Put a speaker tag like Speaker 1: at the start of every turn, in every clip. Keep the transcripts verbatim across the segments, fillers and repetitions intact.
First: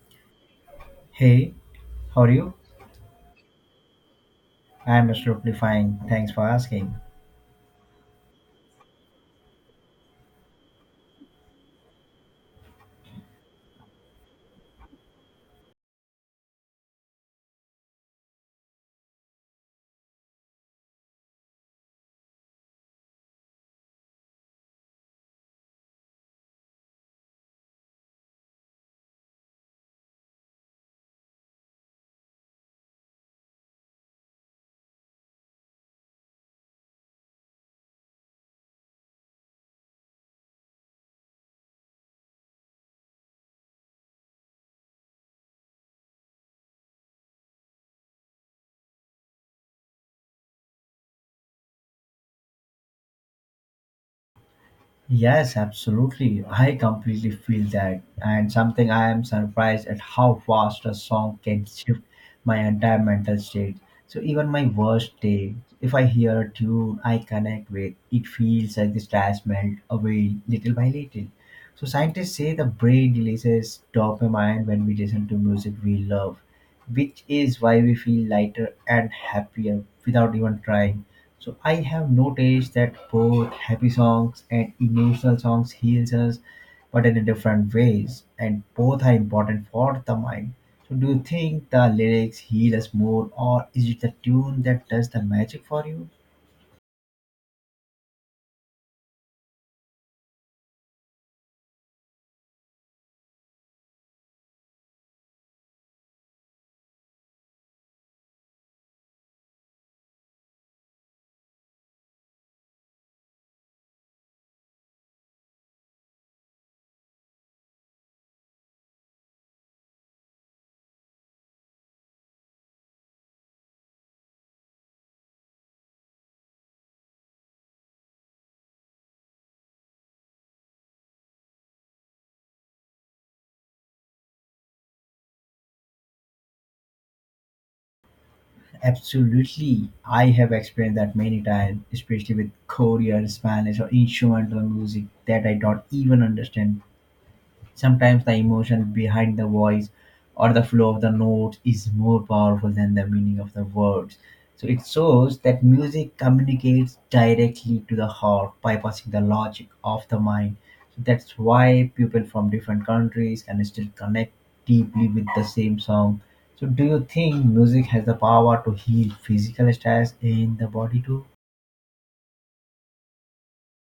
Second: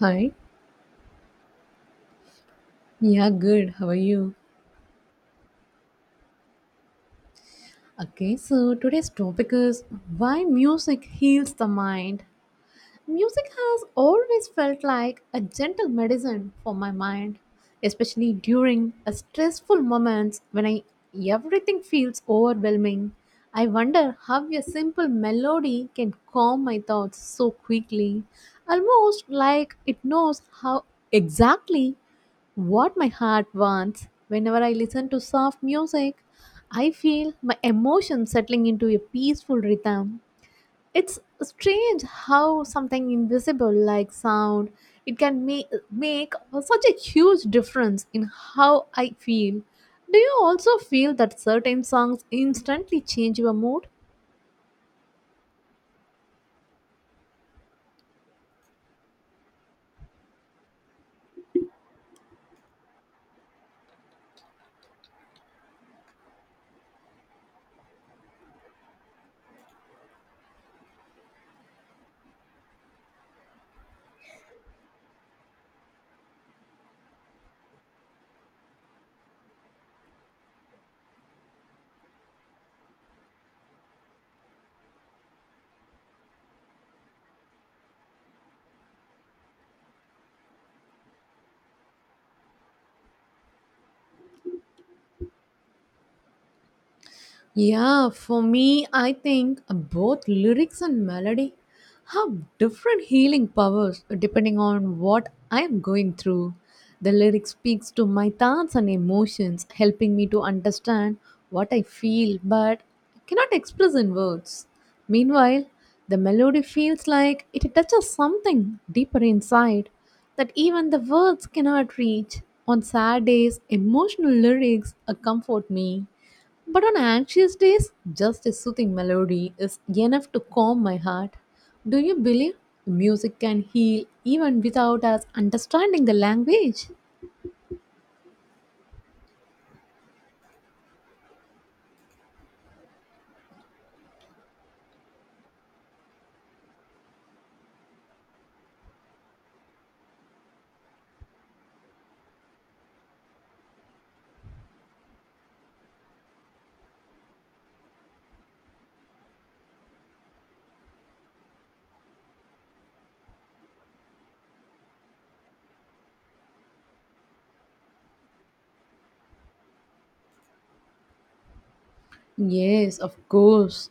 Speaker 1: Hi.
Speaker 2: Hey, how are you?
Speaker 1: Yeah, good. How are you?
Speaker 2: I'm absolutely fine. Thanks for asking.
Speaker 1: Okay, so today's topic is why music heals the mind. Music has always felt like a gentle medicine for my mind, especially during a stressful moments when I everything feels overwhelming. I wonder how a simple melody can calm my thoughts so quickly, almost like it knows how exactly what my heart wants. Whenever I listen to soft music, I feel my emotions settling into a peaceful rhythm. It's strange how something invisible like sound it can make make such a huge difference in how I feel. Do you also feel that certain songs instantly change your mood?
Speaker 2: Yes, absolutely. I completely feel that. And something I am surprised at how fast a song can shift my entire mental state. So, even my worst day, if I hear a tune I connect with, it feels like the stress melt away little by little. So, scientists say the brain releases dopamine when we listen to music we love, which is why we feel lighter and happier without even trying, so I have noticed that both happy songs and emotional songs heals us, but in a different ways, and both are important for the mind. So do you think the lyrics heal us more, or is it the tune that does the magic for you?
Speaker 1: Yeah, for me, I think both lyrics and melody have different healing powers depending on what I am going through. The lyric speaks to my thoughts and emotions, helping me to understand what I feel but cannot express in words. Meanwhile, the melody feels like it touches something deeper inside that even the words cannot reach. On sad days, emotional lyrics uh, comfort me, but on anxious days, just a soothing melody is enough to calm my heart. Do you believe music can heal even without us understanding the language?
Speaker 2: Absolutely. I have experienced that many times, especially with Korean, Spanish, or instrumental music that I don't even understand. Sometimes the emotion behind the voice or the flow of the notes is more powerful than the meaning of the words. So it shows that music communicates directly to the heart, bypassing the logic of the mind. So that's why people from different countries can still connect deeply with the same song. So do you think music has the power to heal physical stress in the body too?
Speaker 1: Yes, of course.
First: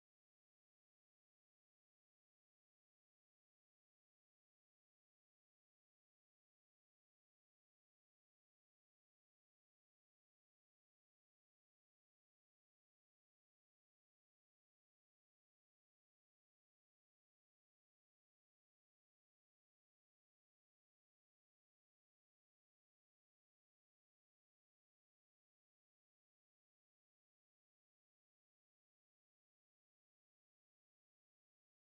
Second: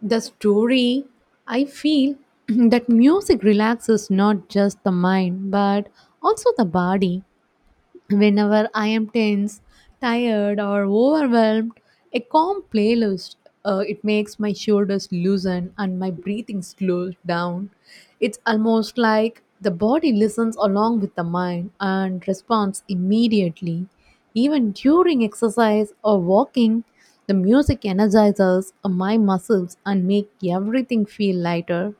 Speaker 1: The story, I feel that music relaxes not just the mind but also the body. Whenever I am tense, tired, or overwhelmed, a calm playlist uh, it makes my shoulders loosen and my breathing slows down. It's almost like the body listens along with the mind and responds immediately. Even during exercise or walking, the music energizes my muscles and make everything feel lighter.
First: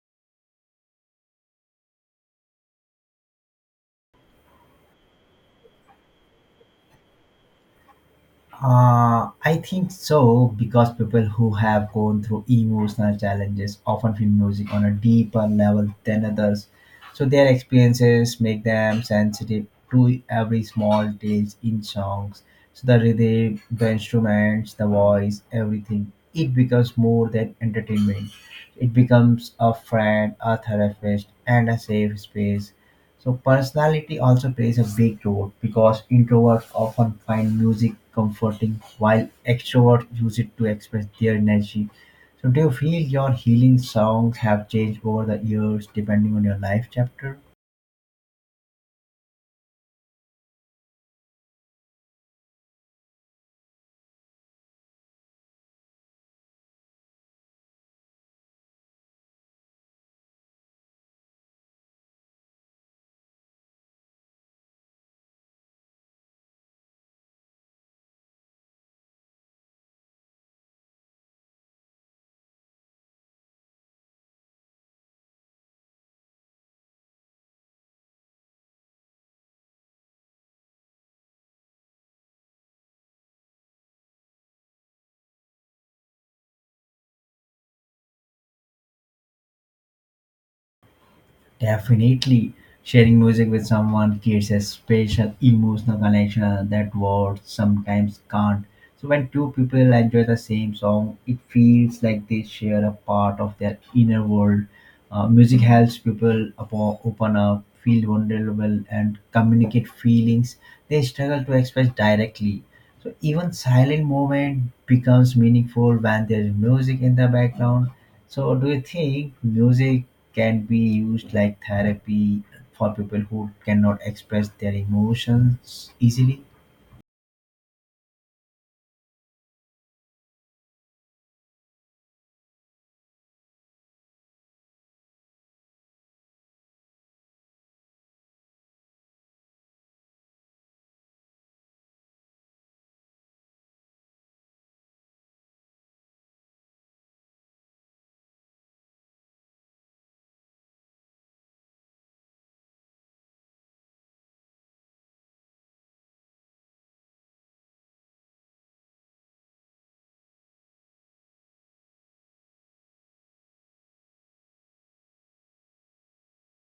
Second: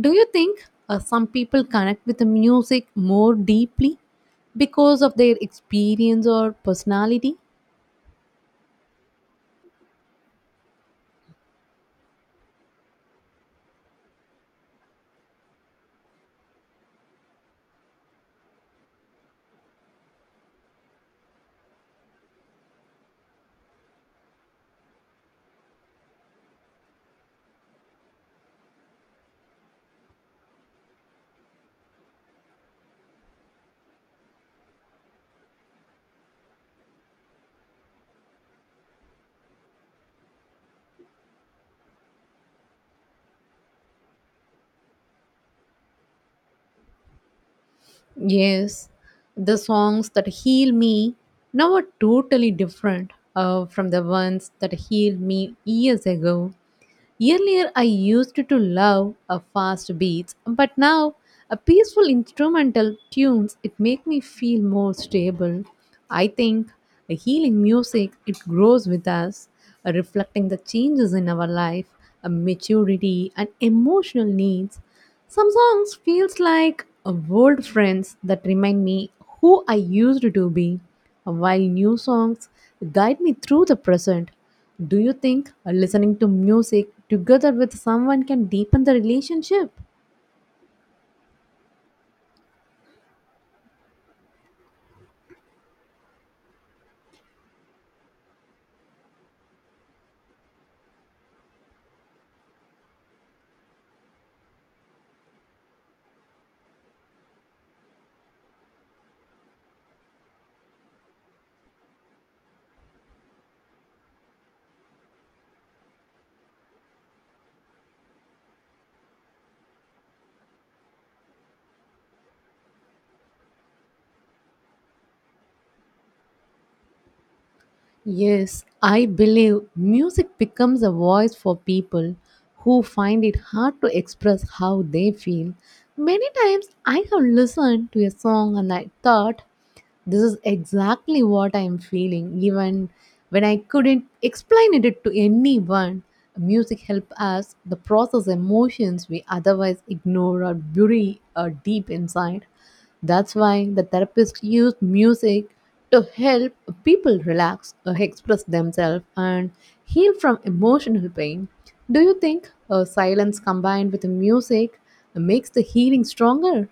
Speaker 1: Do you think uh, some people connect with the music more deeply because of their experience or personality?
Speaker 2: Uh, I think so, because people who have gone through emotional challenges often feel music on a deeper level than others. So their experiences make them sensitive to every small detail in songs. So the rhythm, the instruments, the voice, everything. It becomes more than entertainment. It becomes a friend, a therapist, and a safe space, so personality also plays a big role because introverts often find music comforting while extroverts use it to express their energy. So do you feel your healing songs have changed over the years depending on your life chapter?
Speaker 1: Yes, the songs that heal me now are totally different uh, from the ones that healed me years ago. Earlier, I used to love a fast beats, but now a peaceful instrumental tunes it make me feel more stable. I think a healing music it grows with us, uh, reflecting the changes in our life, a maturity and emotional needs. Some songs feels like uh, old friends that remind me who I used to be, while new songs guide me through the present. Do you think uh, listening to music together with someone can deepen the relationship?
Speaker 2: Definitely, sharing music with someone creates a special emotional connection that words sometimes can't. So, when two people enjoy the same song, it feels like they share a part of their inner world. Uh, music helps people apo- open up, feel vulnerable, and communicate feelings they struggle to express directly. So, even silent moment becomes meaningful when there's music in the background. So, do you think music can be used like therapy for people who cannot express their emotions easily?
Speaker 1: Yes, I believe music becomes a voice for people who find it hard to express how they feel. Many times I have listened to a song and I thought, this is exactly what I'm feeling, even when I couldn't explain it to anyone. Music helped us the process emotions we otherwise ignore or bury uh, deep inside. That's why the therapist used music to help people relax, uh, express themselves, and heal from emotional pain. Do you think uh, silence combined with the music makes the healing stronger?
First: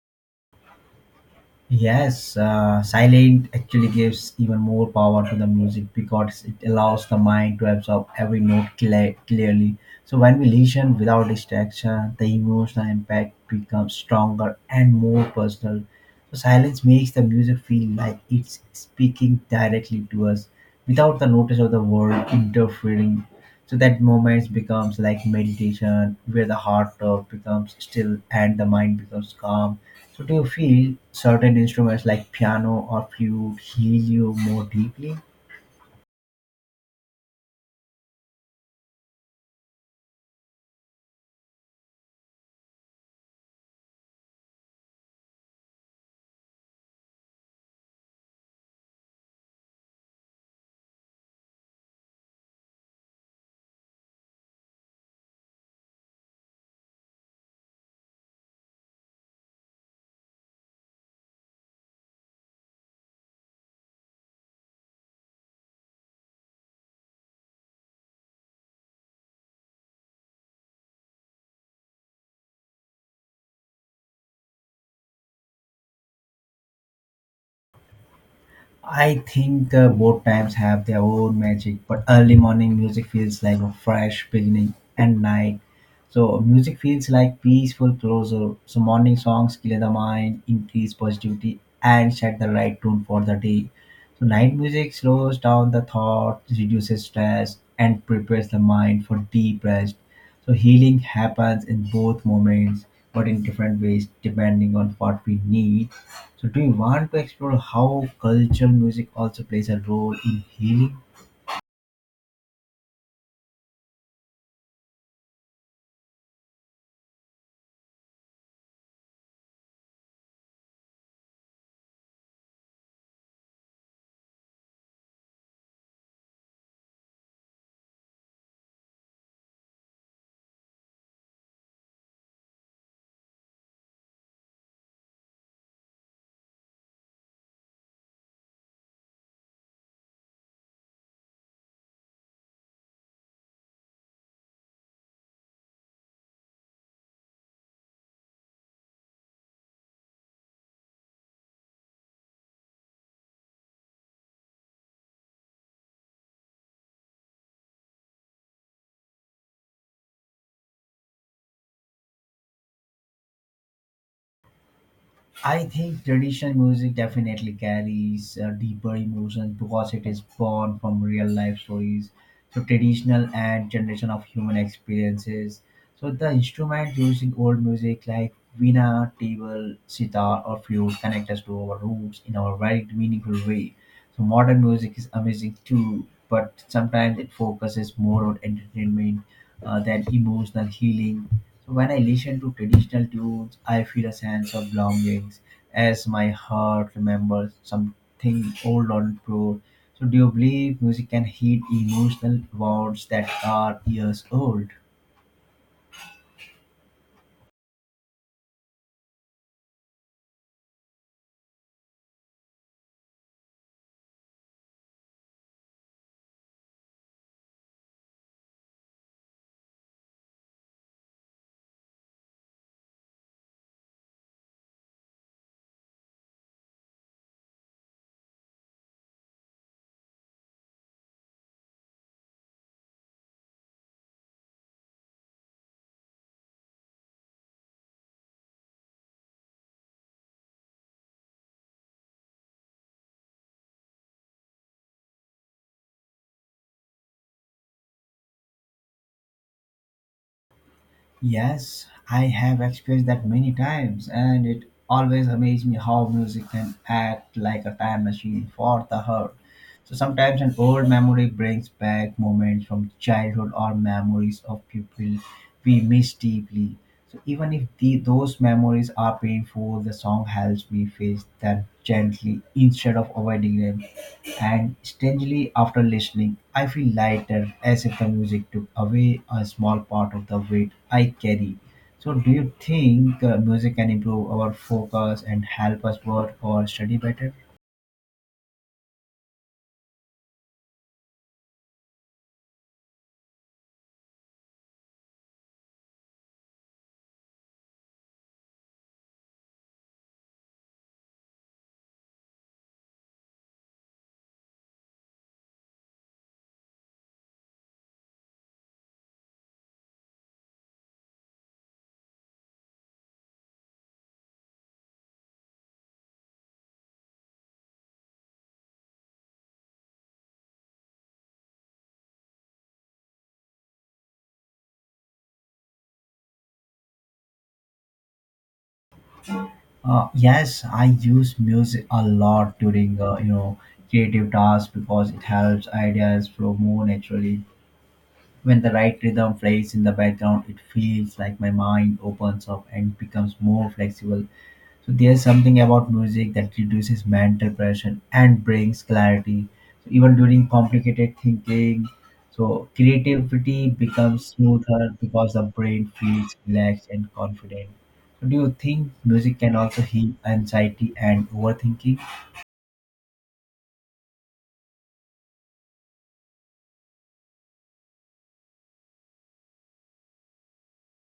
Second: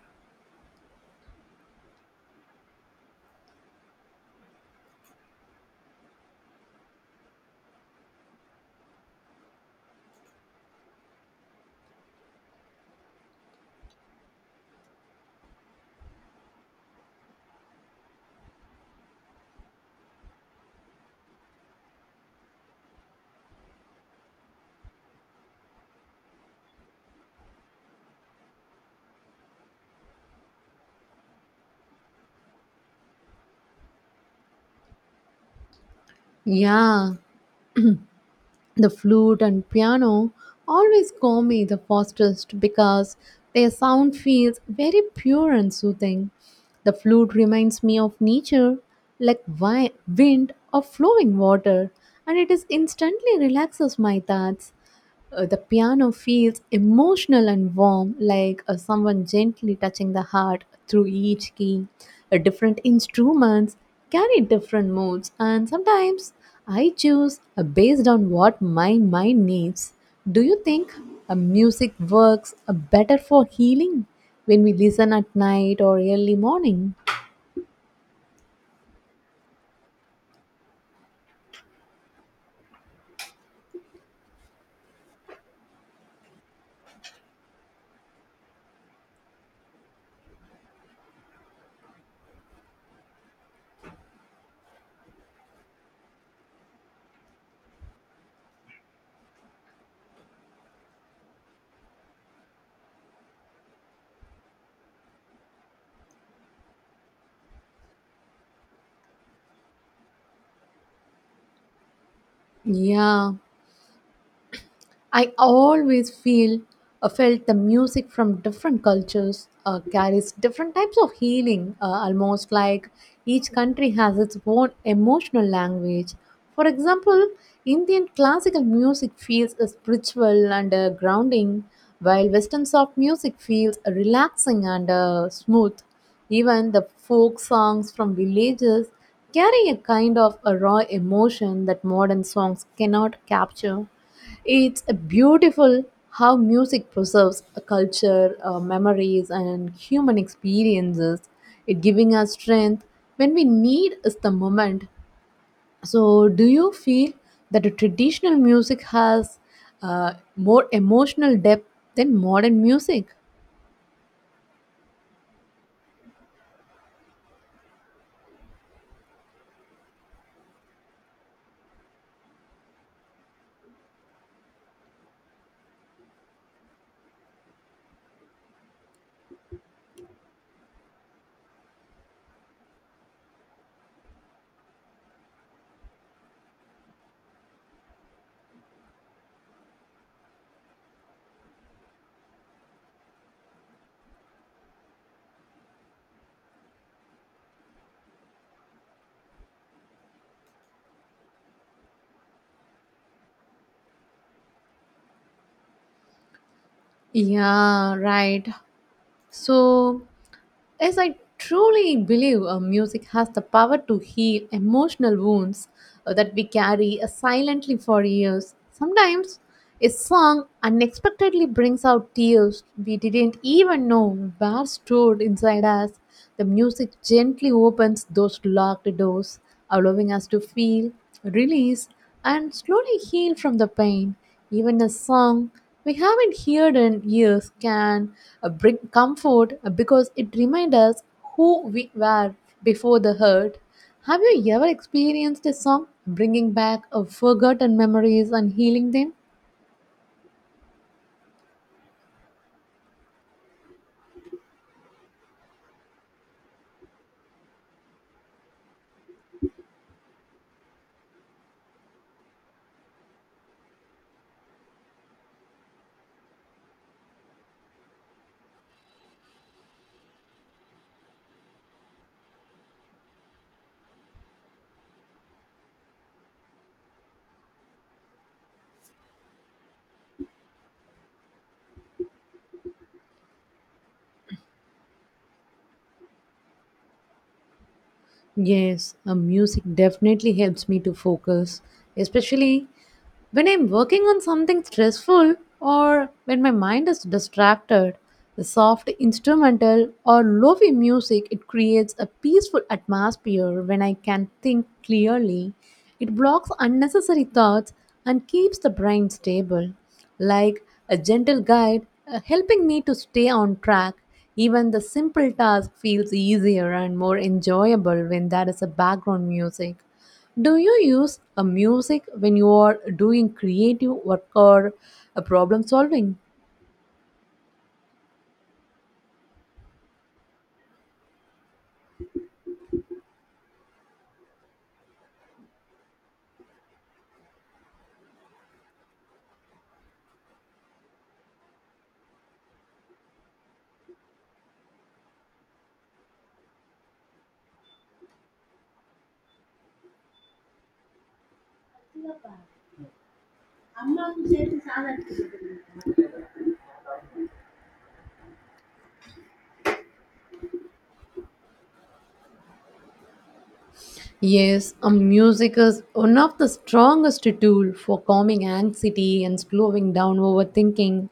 Speaker 2: Yes, uh, silent actually gives even more power to the music because it allows the mind to absorb every note clear, clearly. So when we listen without distraction, the emotional impact becomes stronger and more personal. So silence makes the music feel like it's speaking directly to us without the notice of the world interfering. So that moment becomes like meditation where the heart uh, becomes still and the mind becomes calm. So do you feel certain instruments like piano or flute heal you more deeply?
Speaker 1: Yeah, the flute and piano always call me the fastest because their sound feels very pure and soothing. The flute reminds me of nature, like wi- wind or flowing water, and it is instantly relaxes my thoughts. Uh, the piano feels emotional and warm, like uh, someone gently touching the heart through each key. Uh, different instruments carry different moods, and sometimes I choose uh, based on what my mind needs. Do you think uh, music works uh, better for healing when we listen at night or early morning?
Speaker 2: I think uh, both times have their own magic, but early morning music feels like a fresh beginning, and night, so music feels like peaceful closure. So morning songs clear the mind, increase positivity, and set the right tone for the day. So night music slows down the thoughts, reduces stress, and prepares the mind for deep rest. So healing happens in both moments, but in different ways depending on what we need. So do you want to explore how cultural music also plays a role in healing?
Speaker 1: Yeah, I always feel uh, felt the music from different cultures uh, carries different types of healing, uh, almost like each country has its own emotional language. For example, Indian classical music feels uh, spiritual and uh, grounding, while Western soft music feels uh, relaxing and uh, smooth. Even the folk songs from villages carry a kind of a raw emotion that modern songs cannot capture. It's a beautiful how music preserves a culture, uh, memories, and human experiences. It giving us strength when we need is the moment. So, do you feel that a traditional music has uh, more emotional depth than modern music?
Speaker 2: I think traditional music definitely carries uh, deeper emotions because it is born from real life stories, so traditional and generation of human experiences. So the instrument used in old music like veena, tabla, sitar, or flute connect us to our roots in a very meaningful way. So modern music is amazing too, but sometimes it focuses more on entertainment uh, than emotional healing, so when I listen to traditional tunes, I feel a sense of belongings as my heart remembers something old and pure. So do you believe music can heal emotional wounds that are years old?
Speaker 1: Yeah, right. So as I truly believe uh, music has the power to heal emotional wounds uh, that we carry uh, silently for years. Sometimes a song unexpectedly brings out tears we didn't even know were stored inside us. The music gently opens those locked doors, allowing us to feel, release, and slowly heal from the pain. Even a song we haven't heard in years can uh, bring comfort uh, because it reminds us who we were before the hurt. Have you ever experienced a song bringing back uh, forgotten memories and healing them?
Speaker 2: Yes, I have experienced that many times, and it always amazes me how music can act like a time machine for the heart. So sometimes an old memory brings back moments from childhood or memories of people we miss deeply. So even if the, those memories are painful, the song helps me face them gently instead of avoiding them. And strangely, after listening, I feel lighter as if the music took away a small part of the weight I carry. So, do you think uh, music can improve our focus and help us work or study better?
Speaker 1: Yes, uh, music definitely helps me to focus, especially when I'm working on something stressful or when my mind is distracted. The soft instrumental or lo-fi music it creates a peaceful atmosphere when I can think clearly. It blocks unnecessary thoughts and keeps the brain stable like a gentle guide uh, helping me to stay on track. Even the simple task feels easier and more enjoyable when there is a background music. Do you use a music when you are doing creative work or a problem solving?
Speaker 2: Uh, yes, I use music a lot during uh, you know creative tasks because it helps ideas flow more naturally. When the right rhythm plays in the background, it feels like my mind opens up and becomes more flexible. So there's something about music that reduces mental pressure and brings clarity. So even during complicated thinking, so creativity becomes smoother because the brain feels relaxed and confident. So do you think music can also heal anxiety and overthinking?
Speaker 1: Yes, a music is one of the strongest tool for calming anxiety and slowing down overthinking.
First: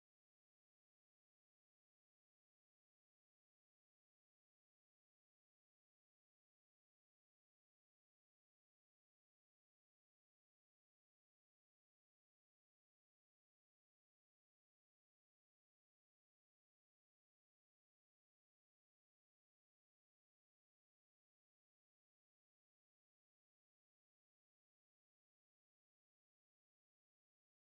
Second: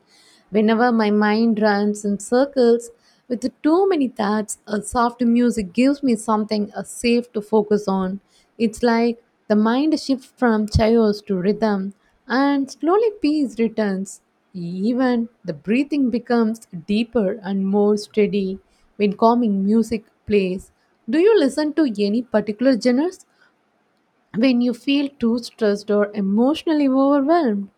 Speaker 1: Whenever my mind runs in circles with too many thoughts, a soft music gives me something uh, safe to focus on. It's like the mind shifts from chaos to rhythm, and slowly peace returns. Even the breathing becomes deeper and more steady when calming music plays. Do you listen to any particular genres when you feel too stressed or emotionally overwhelmed?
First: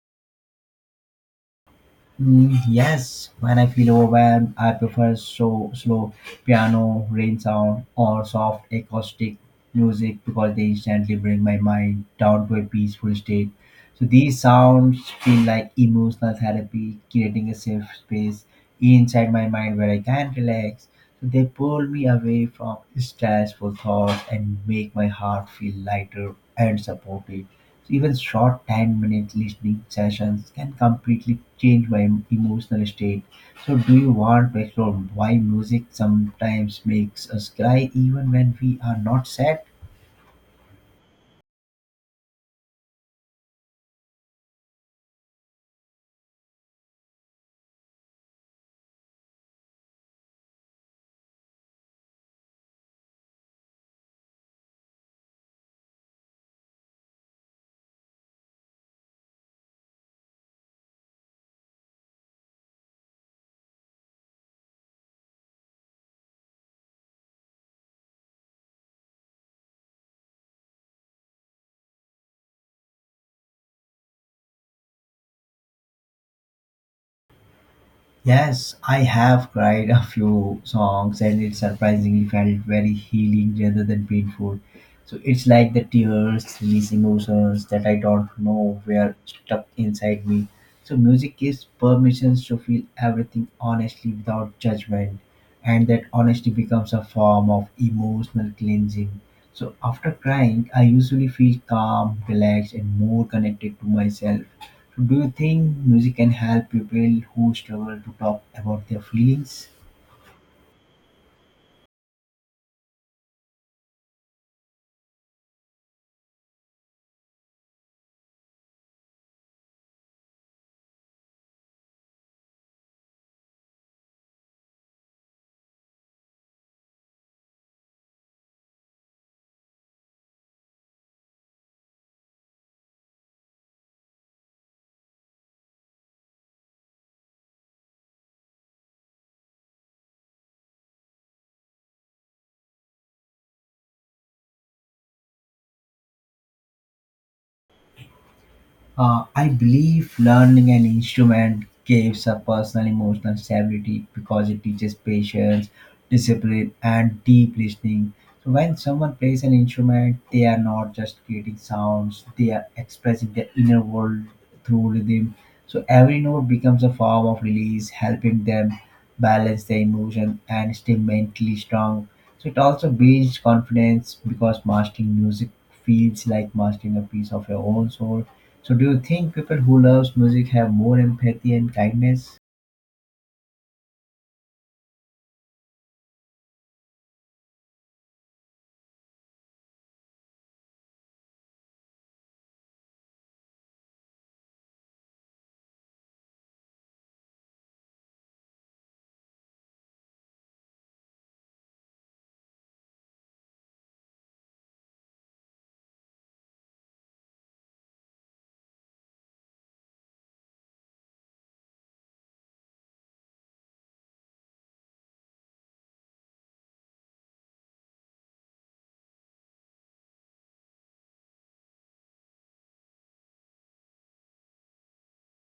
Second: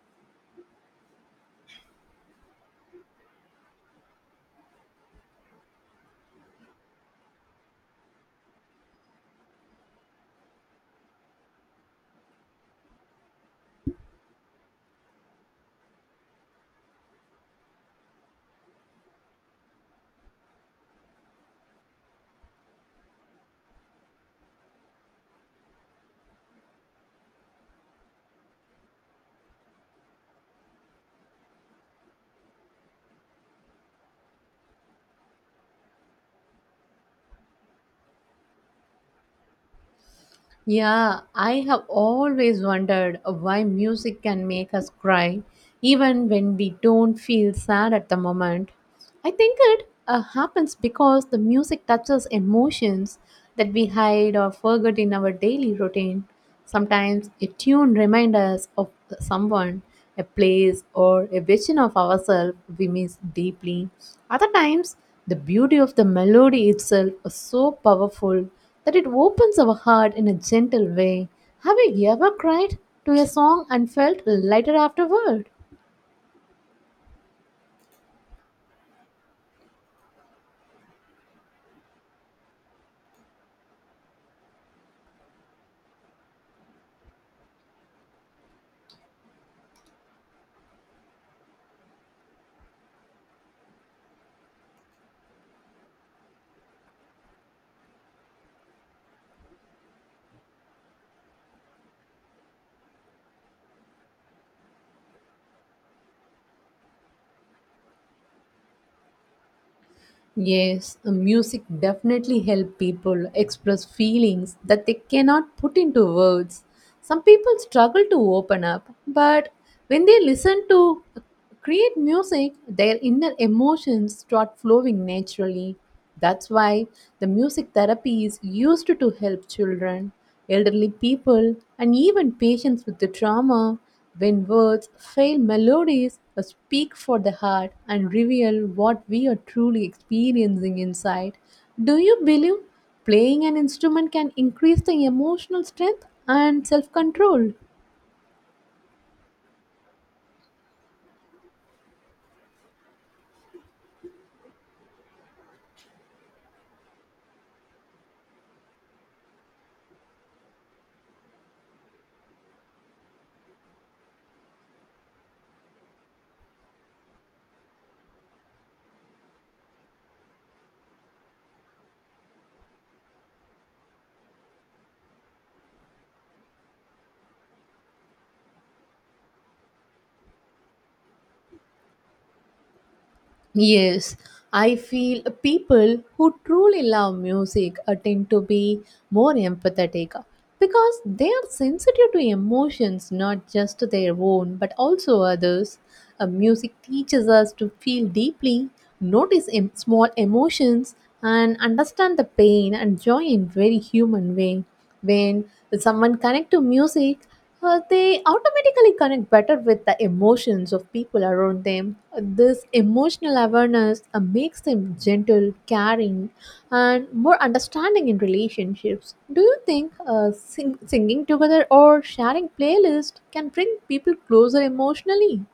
Speaker 2: Mm, yes, when I feel overwhelmed, I prefer so slow piano, rain sound, or soft acoustic music because they instantly bring my mind down to a peaceful state. So these sounds feel like emotional therapy, creating a safe space inside my mind where I can relax. So they pull me away from stressful thoughts and make my heart feel lighter and supported. So even short ten-minute listening sessions can completely change my em- emotional state. So, do you want to explore why music sometimes makes us cry even when we are not sad?
Speaker 1: Yeah, I have always wondered why music can make us cry even when we don't feel sad at the moment. I think it uh, happens because the music touches emotions that we hide or forget in our daily routine. Sometimes a tune reminds us of someone, a place, or a vision of ourselves we miss deeply. Other times, the beauty of the melody itself is so powerful that it opens our heart in a gentle way. Have you ever cried to a song and felt lighter afterward?
Speaker 2: Yes, I have cried a few songs and it surprisingly felt very healing rather than painful. So it's like the tears release emotions that I don't know were stuck inside me. So music gives permissions to feel everything honestly without judgment, and that honesty becomes a form of emotional cleansing. So after crying, I usually feel calm, relaxed, and more connected to myself. Do you think music can help people who struggle to talk about their feelings?
Speaker 1: Yes, uh, music definitely helps people express feelings that they cannot put into words. Some people struggle to open up, but when they listen to create music, their inner emotions start flowing naturally. That's why the music therapy is used to help children, elderly people, and even patients with the trauma. When words fail melodies, uh, speak for the heart and reveal what we are truly experiencing inside. Do you believe playing an instrument can increase the emotional strength and self control?
Speaker 2: Uh, I believe learning an instrument gives a personal emotional stability because it teaches patience, discipline, and deep listening. So when someone plays an instrument, they are not just creating sounds; they are expressing their inner world through rhythm. So every note becomes a form of release, helping them balance their emotion and stay mentally strong. So it also builds confidence because mastering music feels like mastering a piece of your own soul. So do you think people who loves music have more empathy and kindness?
Speaker 1: Yes, I feel people who truly love music uh, tend to be more empathetic uh, because they are sensitive to emotions, not just their own but also others. Uh, music teaches us to feel deeply, notice em- small emotions, and understand the pain and joy in very human way. When someone connects to music, uh, they automatically connect better with the emotions of people around them. This emotional awareness uh, makes them gentle, caring, and more understanding in relationships. Do you think uh, sing- singing together or sharing playlist can bring people closer emotionally?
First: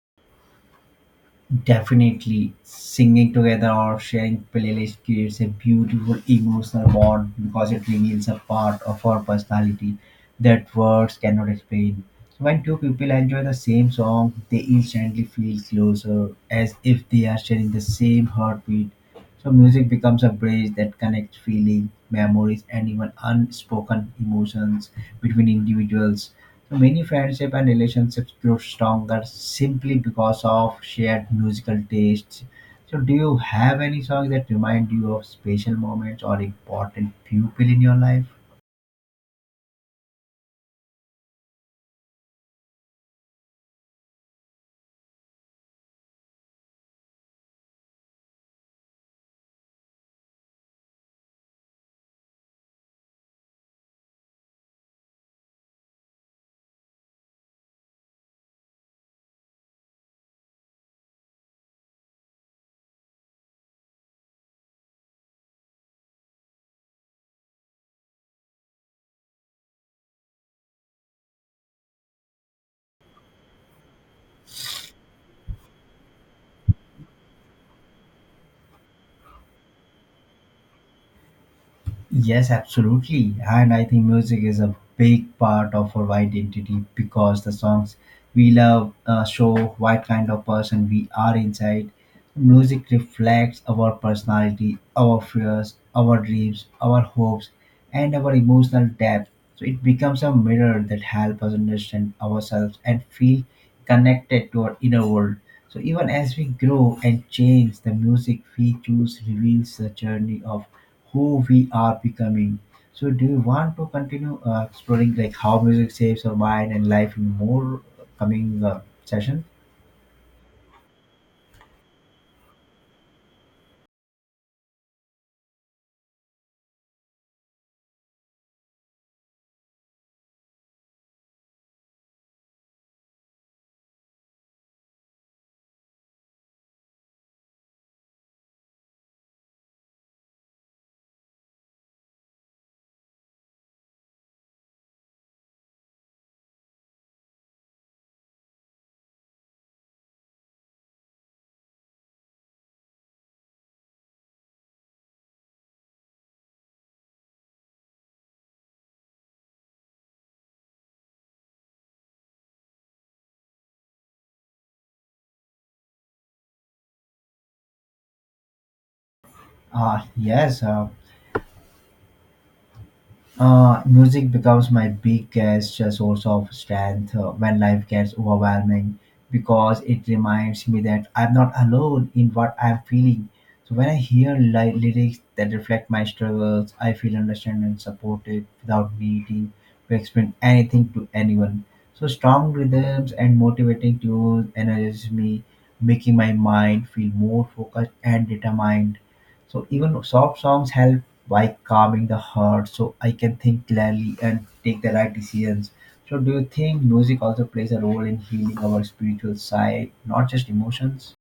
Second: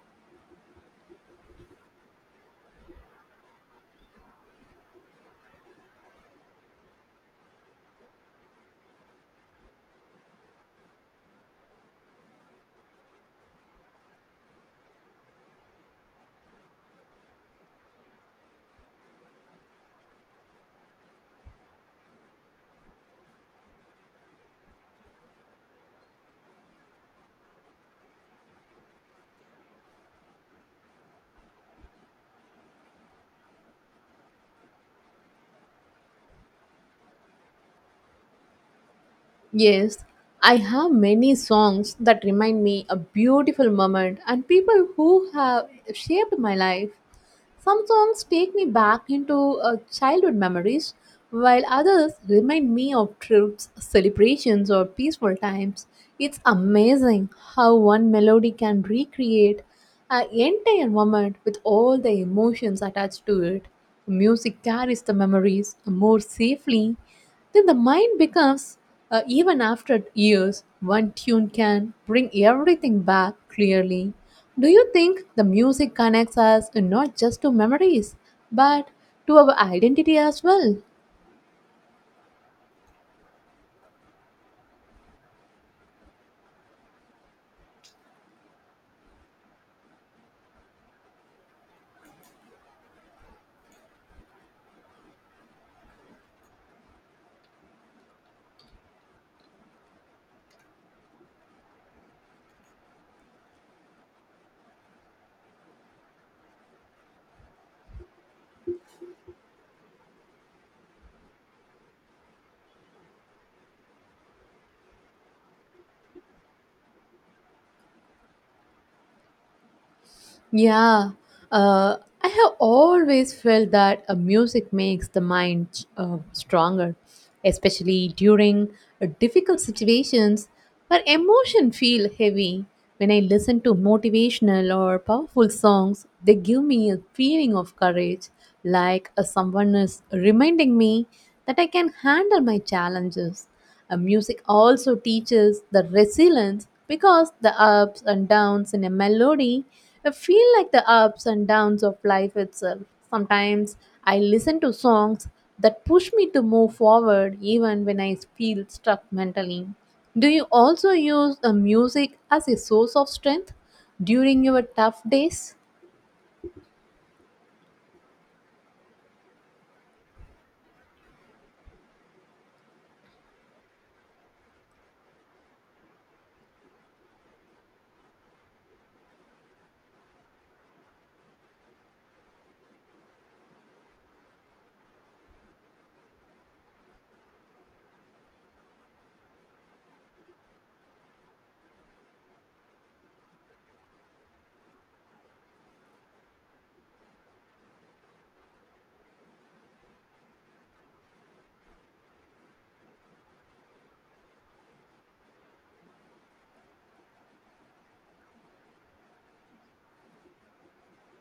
Speaker 2: Definitely, singing together or sharing playlist creates a beautiful emotional bond because it reveals a part of our personality that words cannot explain. So when two people enjoy the same song, they instantly feel closer, as if they are sharing the same heartbeat. So music becomes a bridge that connects feeling, memories, and even unspoken emotions between individuals. So, many friendships and relationships grow stronger simply because of shared musical tastes. So, do you have any songs that remind you of special moments or important people in your life?
Speaker 1: Yes, I have many songs that remind me a beautiful moment and people who have shaped my life. Some songs take me back into uh, childhood memories, while others remind me of trips, celebrations, or peaceful times. It's amazing how one melody can recreate an entire moment with all the emotions attached to it. Music carries the memories more safely then the mind becomes, uh, even after years, one tune can bring everything back clearly. Do you think the music connects us not just to memories, but to our identity as well?
Speaker 2: Yes, absolutely. And I think music is a big part of our identity because the songs we love uh, show what kind of person we are inside. Music reflects our personality, our fears, our dreams, our hopes, and our emotional depth. So it becomes a mirror that helps us understand ourselves and feel connected to our inner world. So even as we grow and change, the music we choose reveals the journey of who we are becoming. So, do you want to continue uh, exploring like how music shapes our mind and life in more coming uh, session?
Speaker 1: Yeah, uh, I have always felt that uh, music makes the mind uh, stronger, especially during uh, difficult situations where emotion feel heavy. When I listen to motivational or powerful songs, they give me a feeling of courage, like uh, someone is reminding me that I can handle my challenges. Uh, music also teaches the resilience because the ups and downs in a melody uh, feel like the ups and downs of life itself. Sometimes I listen to songs that push me to move forward even when I feel stuck mentally. Do you also use uh, music as a source of strength during your tough days?
Speaker 2: Uh, yes, uh, Uh, music becomes my biggest source of strength uh, when life gets overwhelming because it reminds me that I'm not alone in what I'm feeling. So when I hear li- lyrics that reflect my struggles, I feel understood and supported without needing to explain anything to anyone. So strong rhythms and motivating tunes energize me, making my mind feel more focused and determined. So even soft songs help by calming the heart so I can think clearly and take the right decisions. So do you think music also plays a role in healing our spiritual side, not just emotions?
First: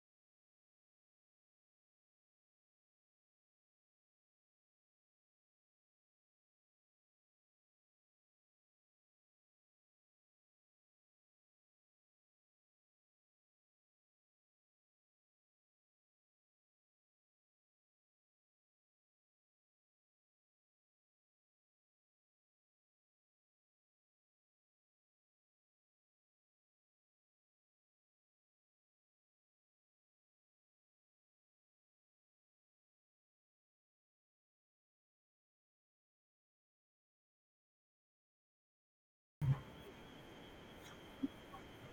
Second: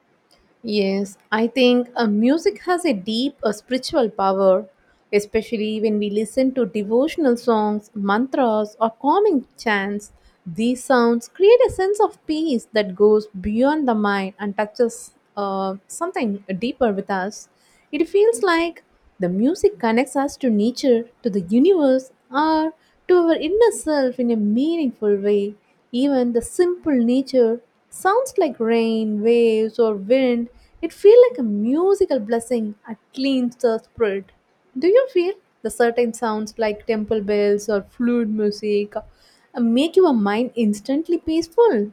Speaker 1: Yes, I think uh, music has a deep uh, spiritual power, especially when we listen to devotional songs, mantras, or calming chants. These sounds create a sense of peace that goes beyond the mind and touches uh, something deeper with us. It feels like the music connects us to nature, to the universe, or to our inner self in a meaningful way. Even the simple nature sounds like rain, waves, or wind. It feels like a musical blessing that cleans the spirit. Do you feel the certain sounds like temple bells or flute music uh, make your mind instantly peaceful?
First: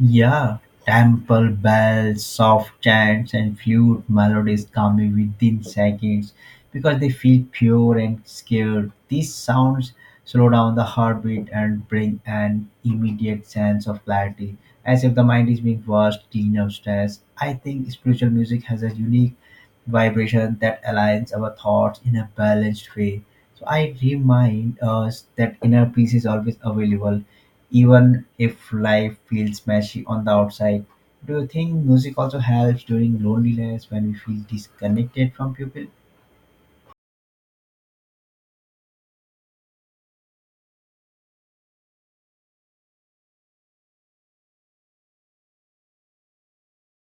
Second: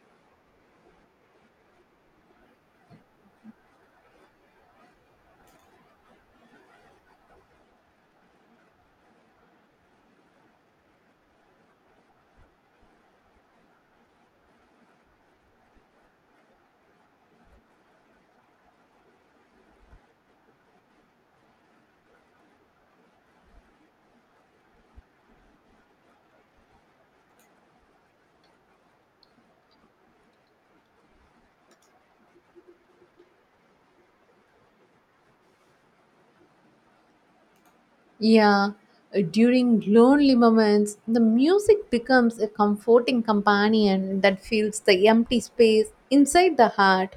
Speaker 2: Yeah, temple bells, soft chants, and flute melodies come in within seconds because they feel pure and scared. These sounds slow down the heartbeat and bring an immediate sense of clarity, as if the mind is being washed clean of stress. I think spiritual music has a unique vibration that aligns our thoughts in a balanced way. So I remind us that inner peace is always available even if life feels messy on the outside. Do you think music also helps during loneliness when we feel disconnected from people?
Speaker 1: Yeah, uh, during lonely moments, the music becomes a comforting companion that fills the empty space inside the heart.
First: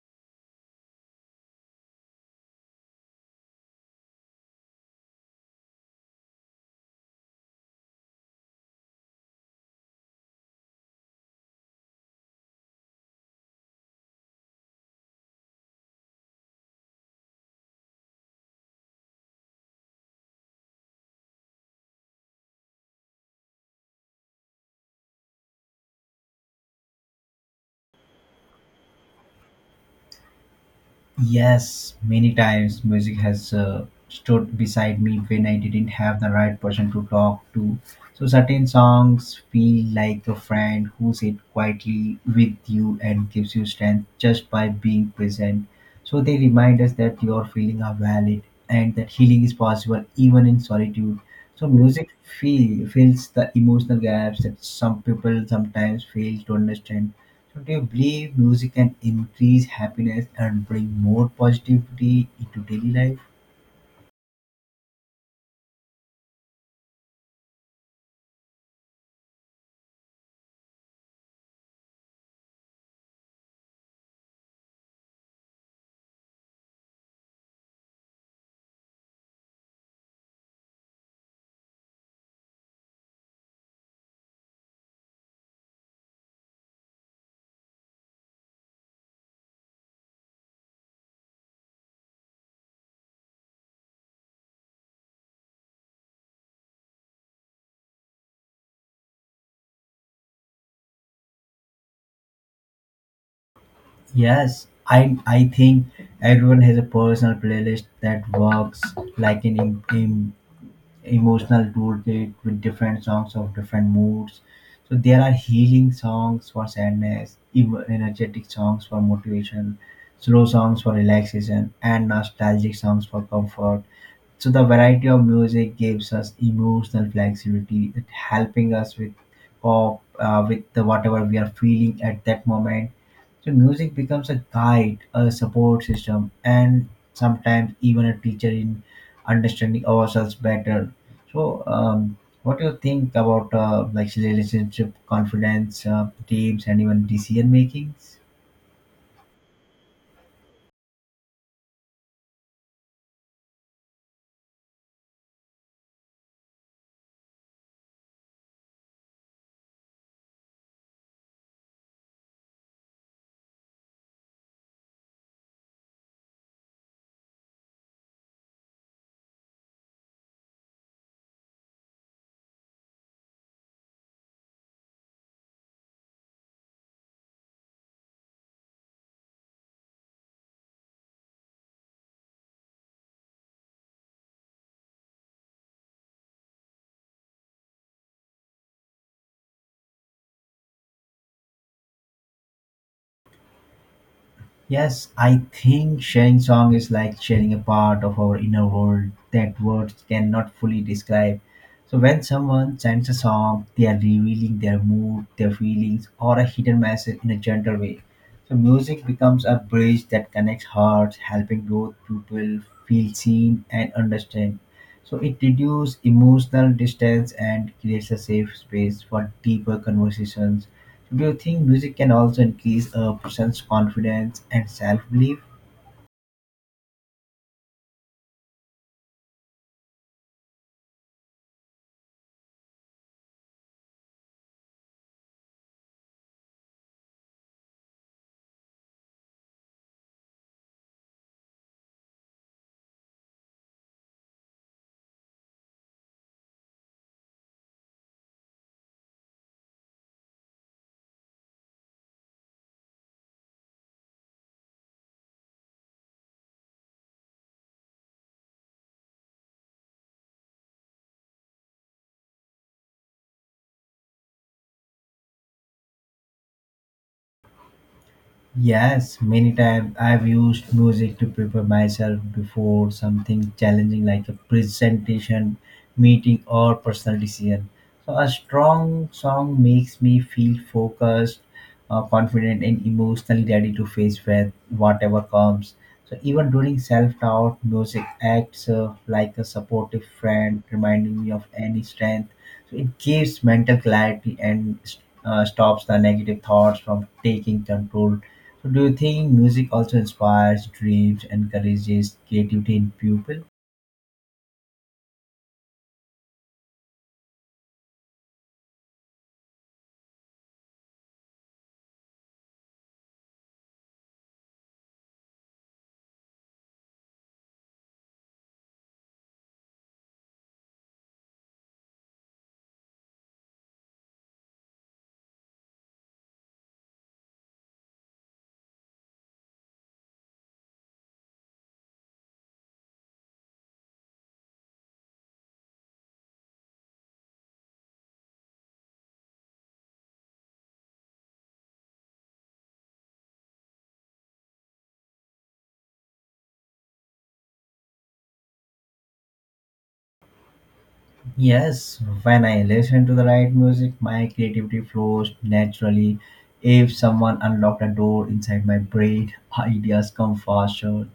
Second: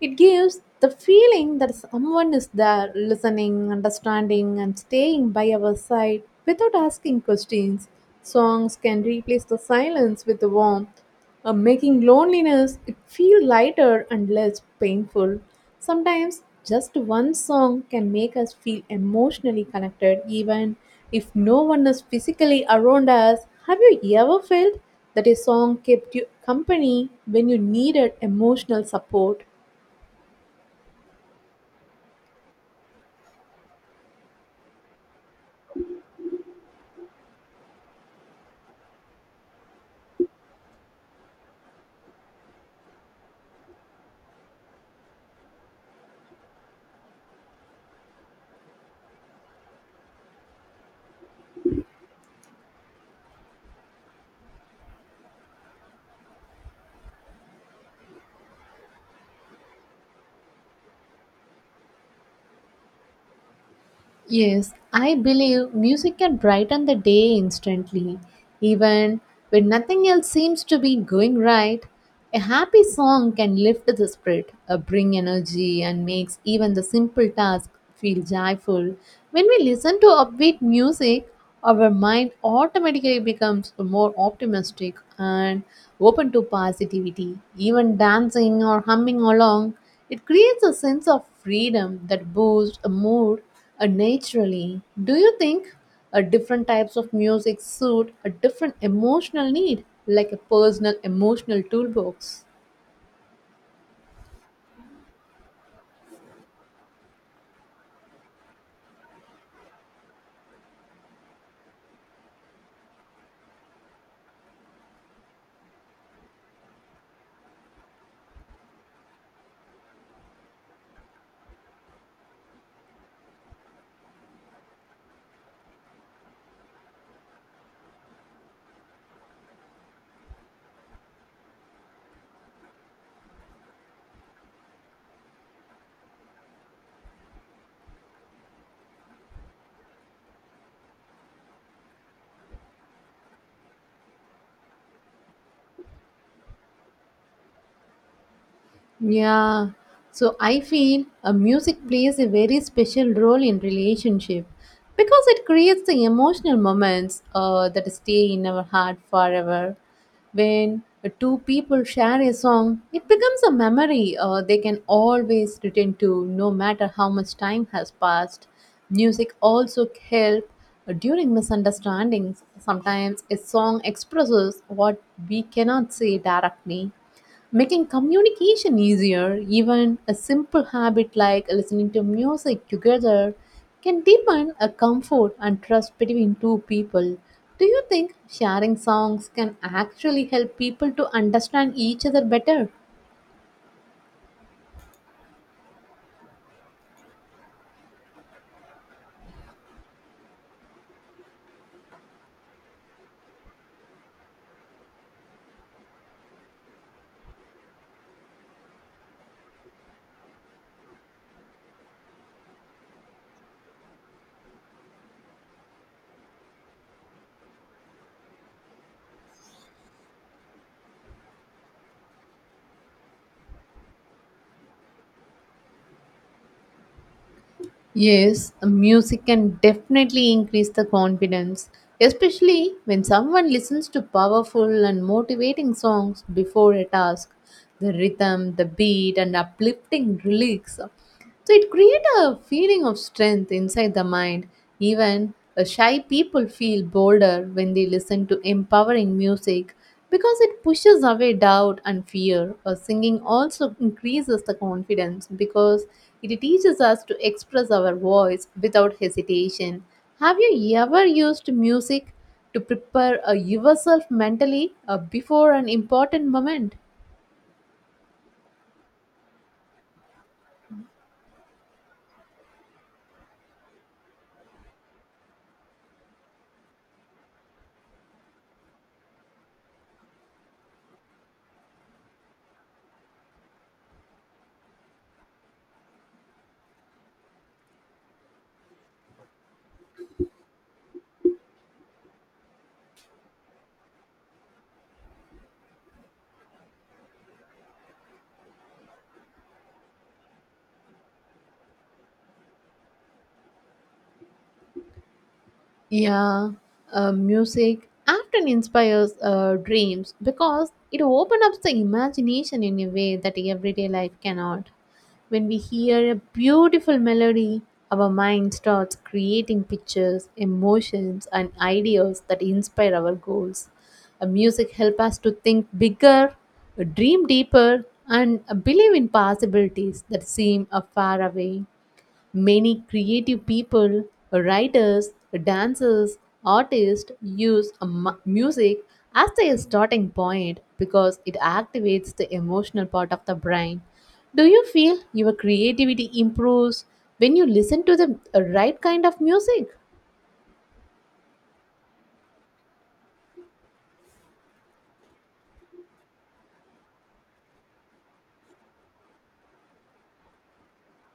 Speaker 1: It gives the feeling that someone is there listening, understanding, and staying by our side without asking questions. Songs can replace the silence with warmth, uh, making loneliness it feel lighter and less painful. Sometimes just one song can make us feel emotionally connected even if no one is physically around us. Have you ever felt that a song kept you company when you needed emotional support?
Speaker 2: Yes, many times music has uh, stood beside me when I didn't have the right person to talk to. So certain songs feel like a friend who sits quietly with you and gives you strength just by being present. So they remind us that your feelings are valid and that healing is possible even in solitude. So music feel, fills the emotional gaps that some people sometimes fail to understand. So do you believe music can increase happiness and bring more positivity into daily life?
Speaker 1: Yes, I believe music can brighten the day instantly. Even when nothing else seems to be going right, a happy song can lift the spirit, uh, bring energy, and makes even the simple task feel joyful. When we listen to upbeat music, our mind automatically becomes more optimistic and open to positivity. Even dancing or humming along, it creates a sense of freedom that boosts a mood uh, naturally. Do you think uh, different types of music suit a different emotional need, like a personal emotional toolbox?
Speaker 2: Yes, I I think everyone has a personal playlist that works like an em- em- emotional toolkit with different songs of different moods. So there are healing songs for sadness, ev- energetic songs for motivation, slow songs for relaxation, and nostalgic songs for comfort. So the variety of music gives us emotional flexibility, it helping us with cope uh, with the, whatever we are feeling at that moment. So music becomes a guide, a support system, and sometimes even a teacher in understanding ourselves better. So, um, what do you think about uh, like relationship, confidence, uh, teams, and even decision makings?
Speaker 1: Yeah, so I feel a music plays a very special role in relationship because it creates the emotional moments uh, that stay in our heart forever. When the two people share a song, it becomes a memory uh, they can always return to, no matter how much time has passed. Music also help uh, during misunderstandings. Sometimes a song expresses what we cannot say directly, making communication easier. Even a simple habit like listening to music together can deepen a comfort and trust between two people. Do you think sharing songs can actually help people to understand each other better?
Speaker 2: Yes, I think sharing song is like sharing a part of our inner world that words cannot fully describe. So when someone sends a song, they are revealing their mood, their feelings, or a hidden message in a gentle way. So music becomes a bridge that connects hearts, helping both people feel seen and understand. So it reduces emotional distance and creates a safe space for deeper conversations. Do you think music can also increase a person's confidence and self-belief?
Speaker 1: Yes, music can definitely increase the confidence, especially when someone listens to powerful and motivating songs before a task. The rhythm, the beat, and uplifting lyrics, so it creates a feeling of strength inside the mind. Even uh, shy people feel bolder when they listen to empowering music because it pushes away doubt and fear. Uh, singing also increases the confidence because it teaches us to express our voice without hesitation. Have you ever used music to prepare uh, yourself mentally uh, before an important moment?
Speaker 2: Yes, many times I've used music to prepare myself before something challenging like a presentation, meeting, or personal decision. So, a strong song makes me feel focused, uh, confident, and emotionally ready to face with whatever comes. So, even during self doubt, music acts uh, like a supportive friend, reminding me of any strength. So, it gives mental clarity and uh, stops the negative thoughts from taking control. So do you think music also inspires dreams, encourages creativity in people?
Speaker 1: Yeah, uh, music often inspires uh, dreams because it opens up the imagination in a way that everyday life cannot. When we hear a beautiful melody, our mind starts creating pictures, emotions, and ideas that inspire our goals. Uh, music helps us to think bigger, uh, dream deeper, and uh, believe in possibilities that seem uh, far away. Many creative people, writers, dancers, artists use mu- music as their starting point because it activates the emotional part of the brain. Do you feel your creativity improves when you listen to the right kind of music?
Speaker 2: Yes, when I listen to the right music, my creativity flows naturally. If someone unlocked a door inside my brain, ideas come faster.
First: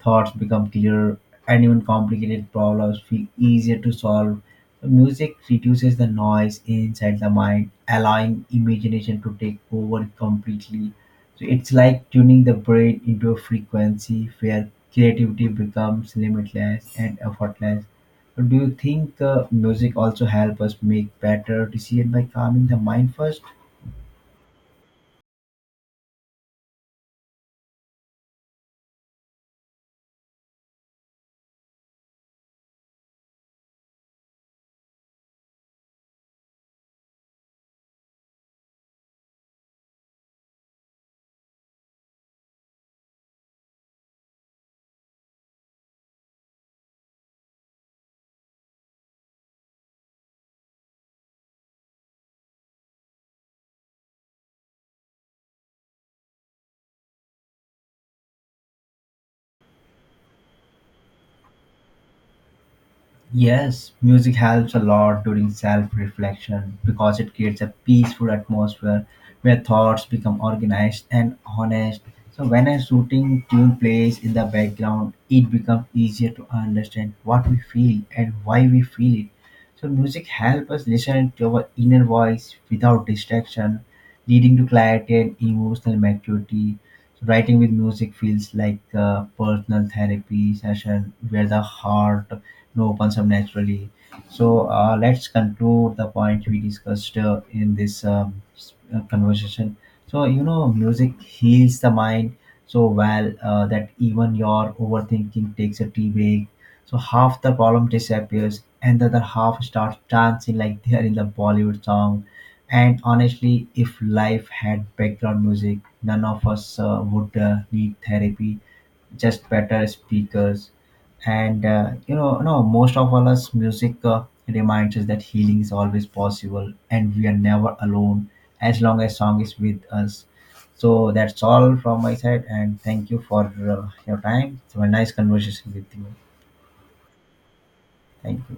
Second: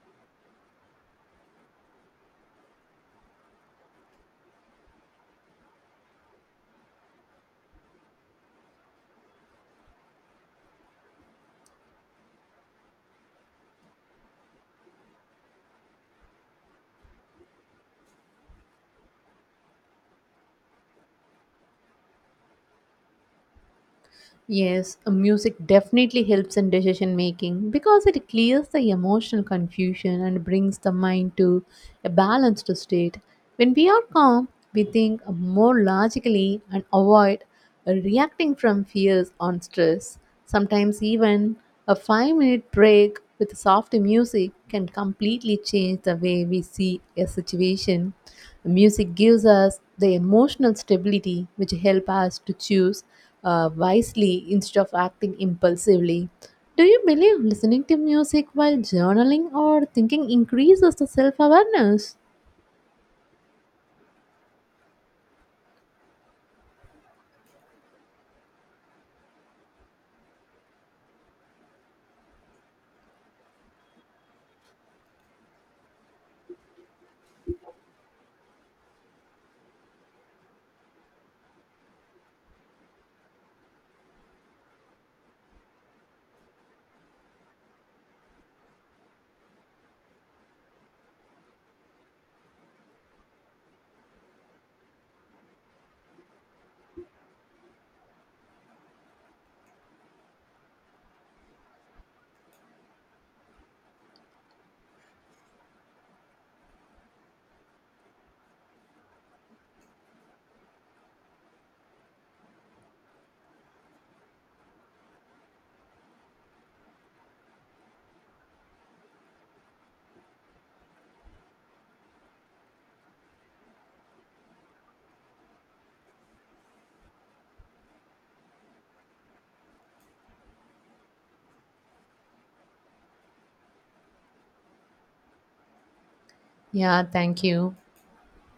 Speaker 2: Thoughts become clearer, and even complicated problems feel easier to solve. Music reduces the noise inside the mind, allowing imagination to take over completely. So it's like tuning the brain into a frequency where creativity becomes limitless and effortless. Do you think uh, music also help us make better decisions by calming the mind first?
Speaker 1: Yes, uh, music definitely helps in decision making because it clears the emotional confusion and brings the mind to a balanced state. When we are calm, we think more logically and avoid uh, reacting from fears on stress. Sometimes, even a five minute break with soft music can completely change the way we see a situation. Music gives us the emotional stability which help us to choose uh, wisely instead of acting impulsively. Do you believe listening to music while journaling or thinking increases the self awareness?
Speaker 2: Yes, music helps a lot during self reflection because it creates a peaceful atmosphere where thoughts become organized and honest. So, when a soothing tune plays in the background, it becomes easier to understand what we feel and why we feel it. So, music helps us listen to our inner voice without distraction, leading to clarity and emotional maturity. So, writing with music feels like a personal therapy session where the heart, no, opens up naturally. So uh, let's conclude the point we discussed uh, in this um, s- uh, conversation. So you know, music heals the mind so well uh, that even your overthinking takes a tea break. So half the problem disappears, and the other half starts dancing like they are in the Bollywood song. And honestly, if life had background music, none of us uh, would uh, need therapy, just better speakers. And uh, you know no most of all us, music uh, reminds us that healing is always possible and we are never alone as long as song is with us. So that's all from my side, and thank you for uh, your time. It's a nice conversation with you.
Speaker 1: Yeah, thank you.
Speaker 2: Thank you.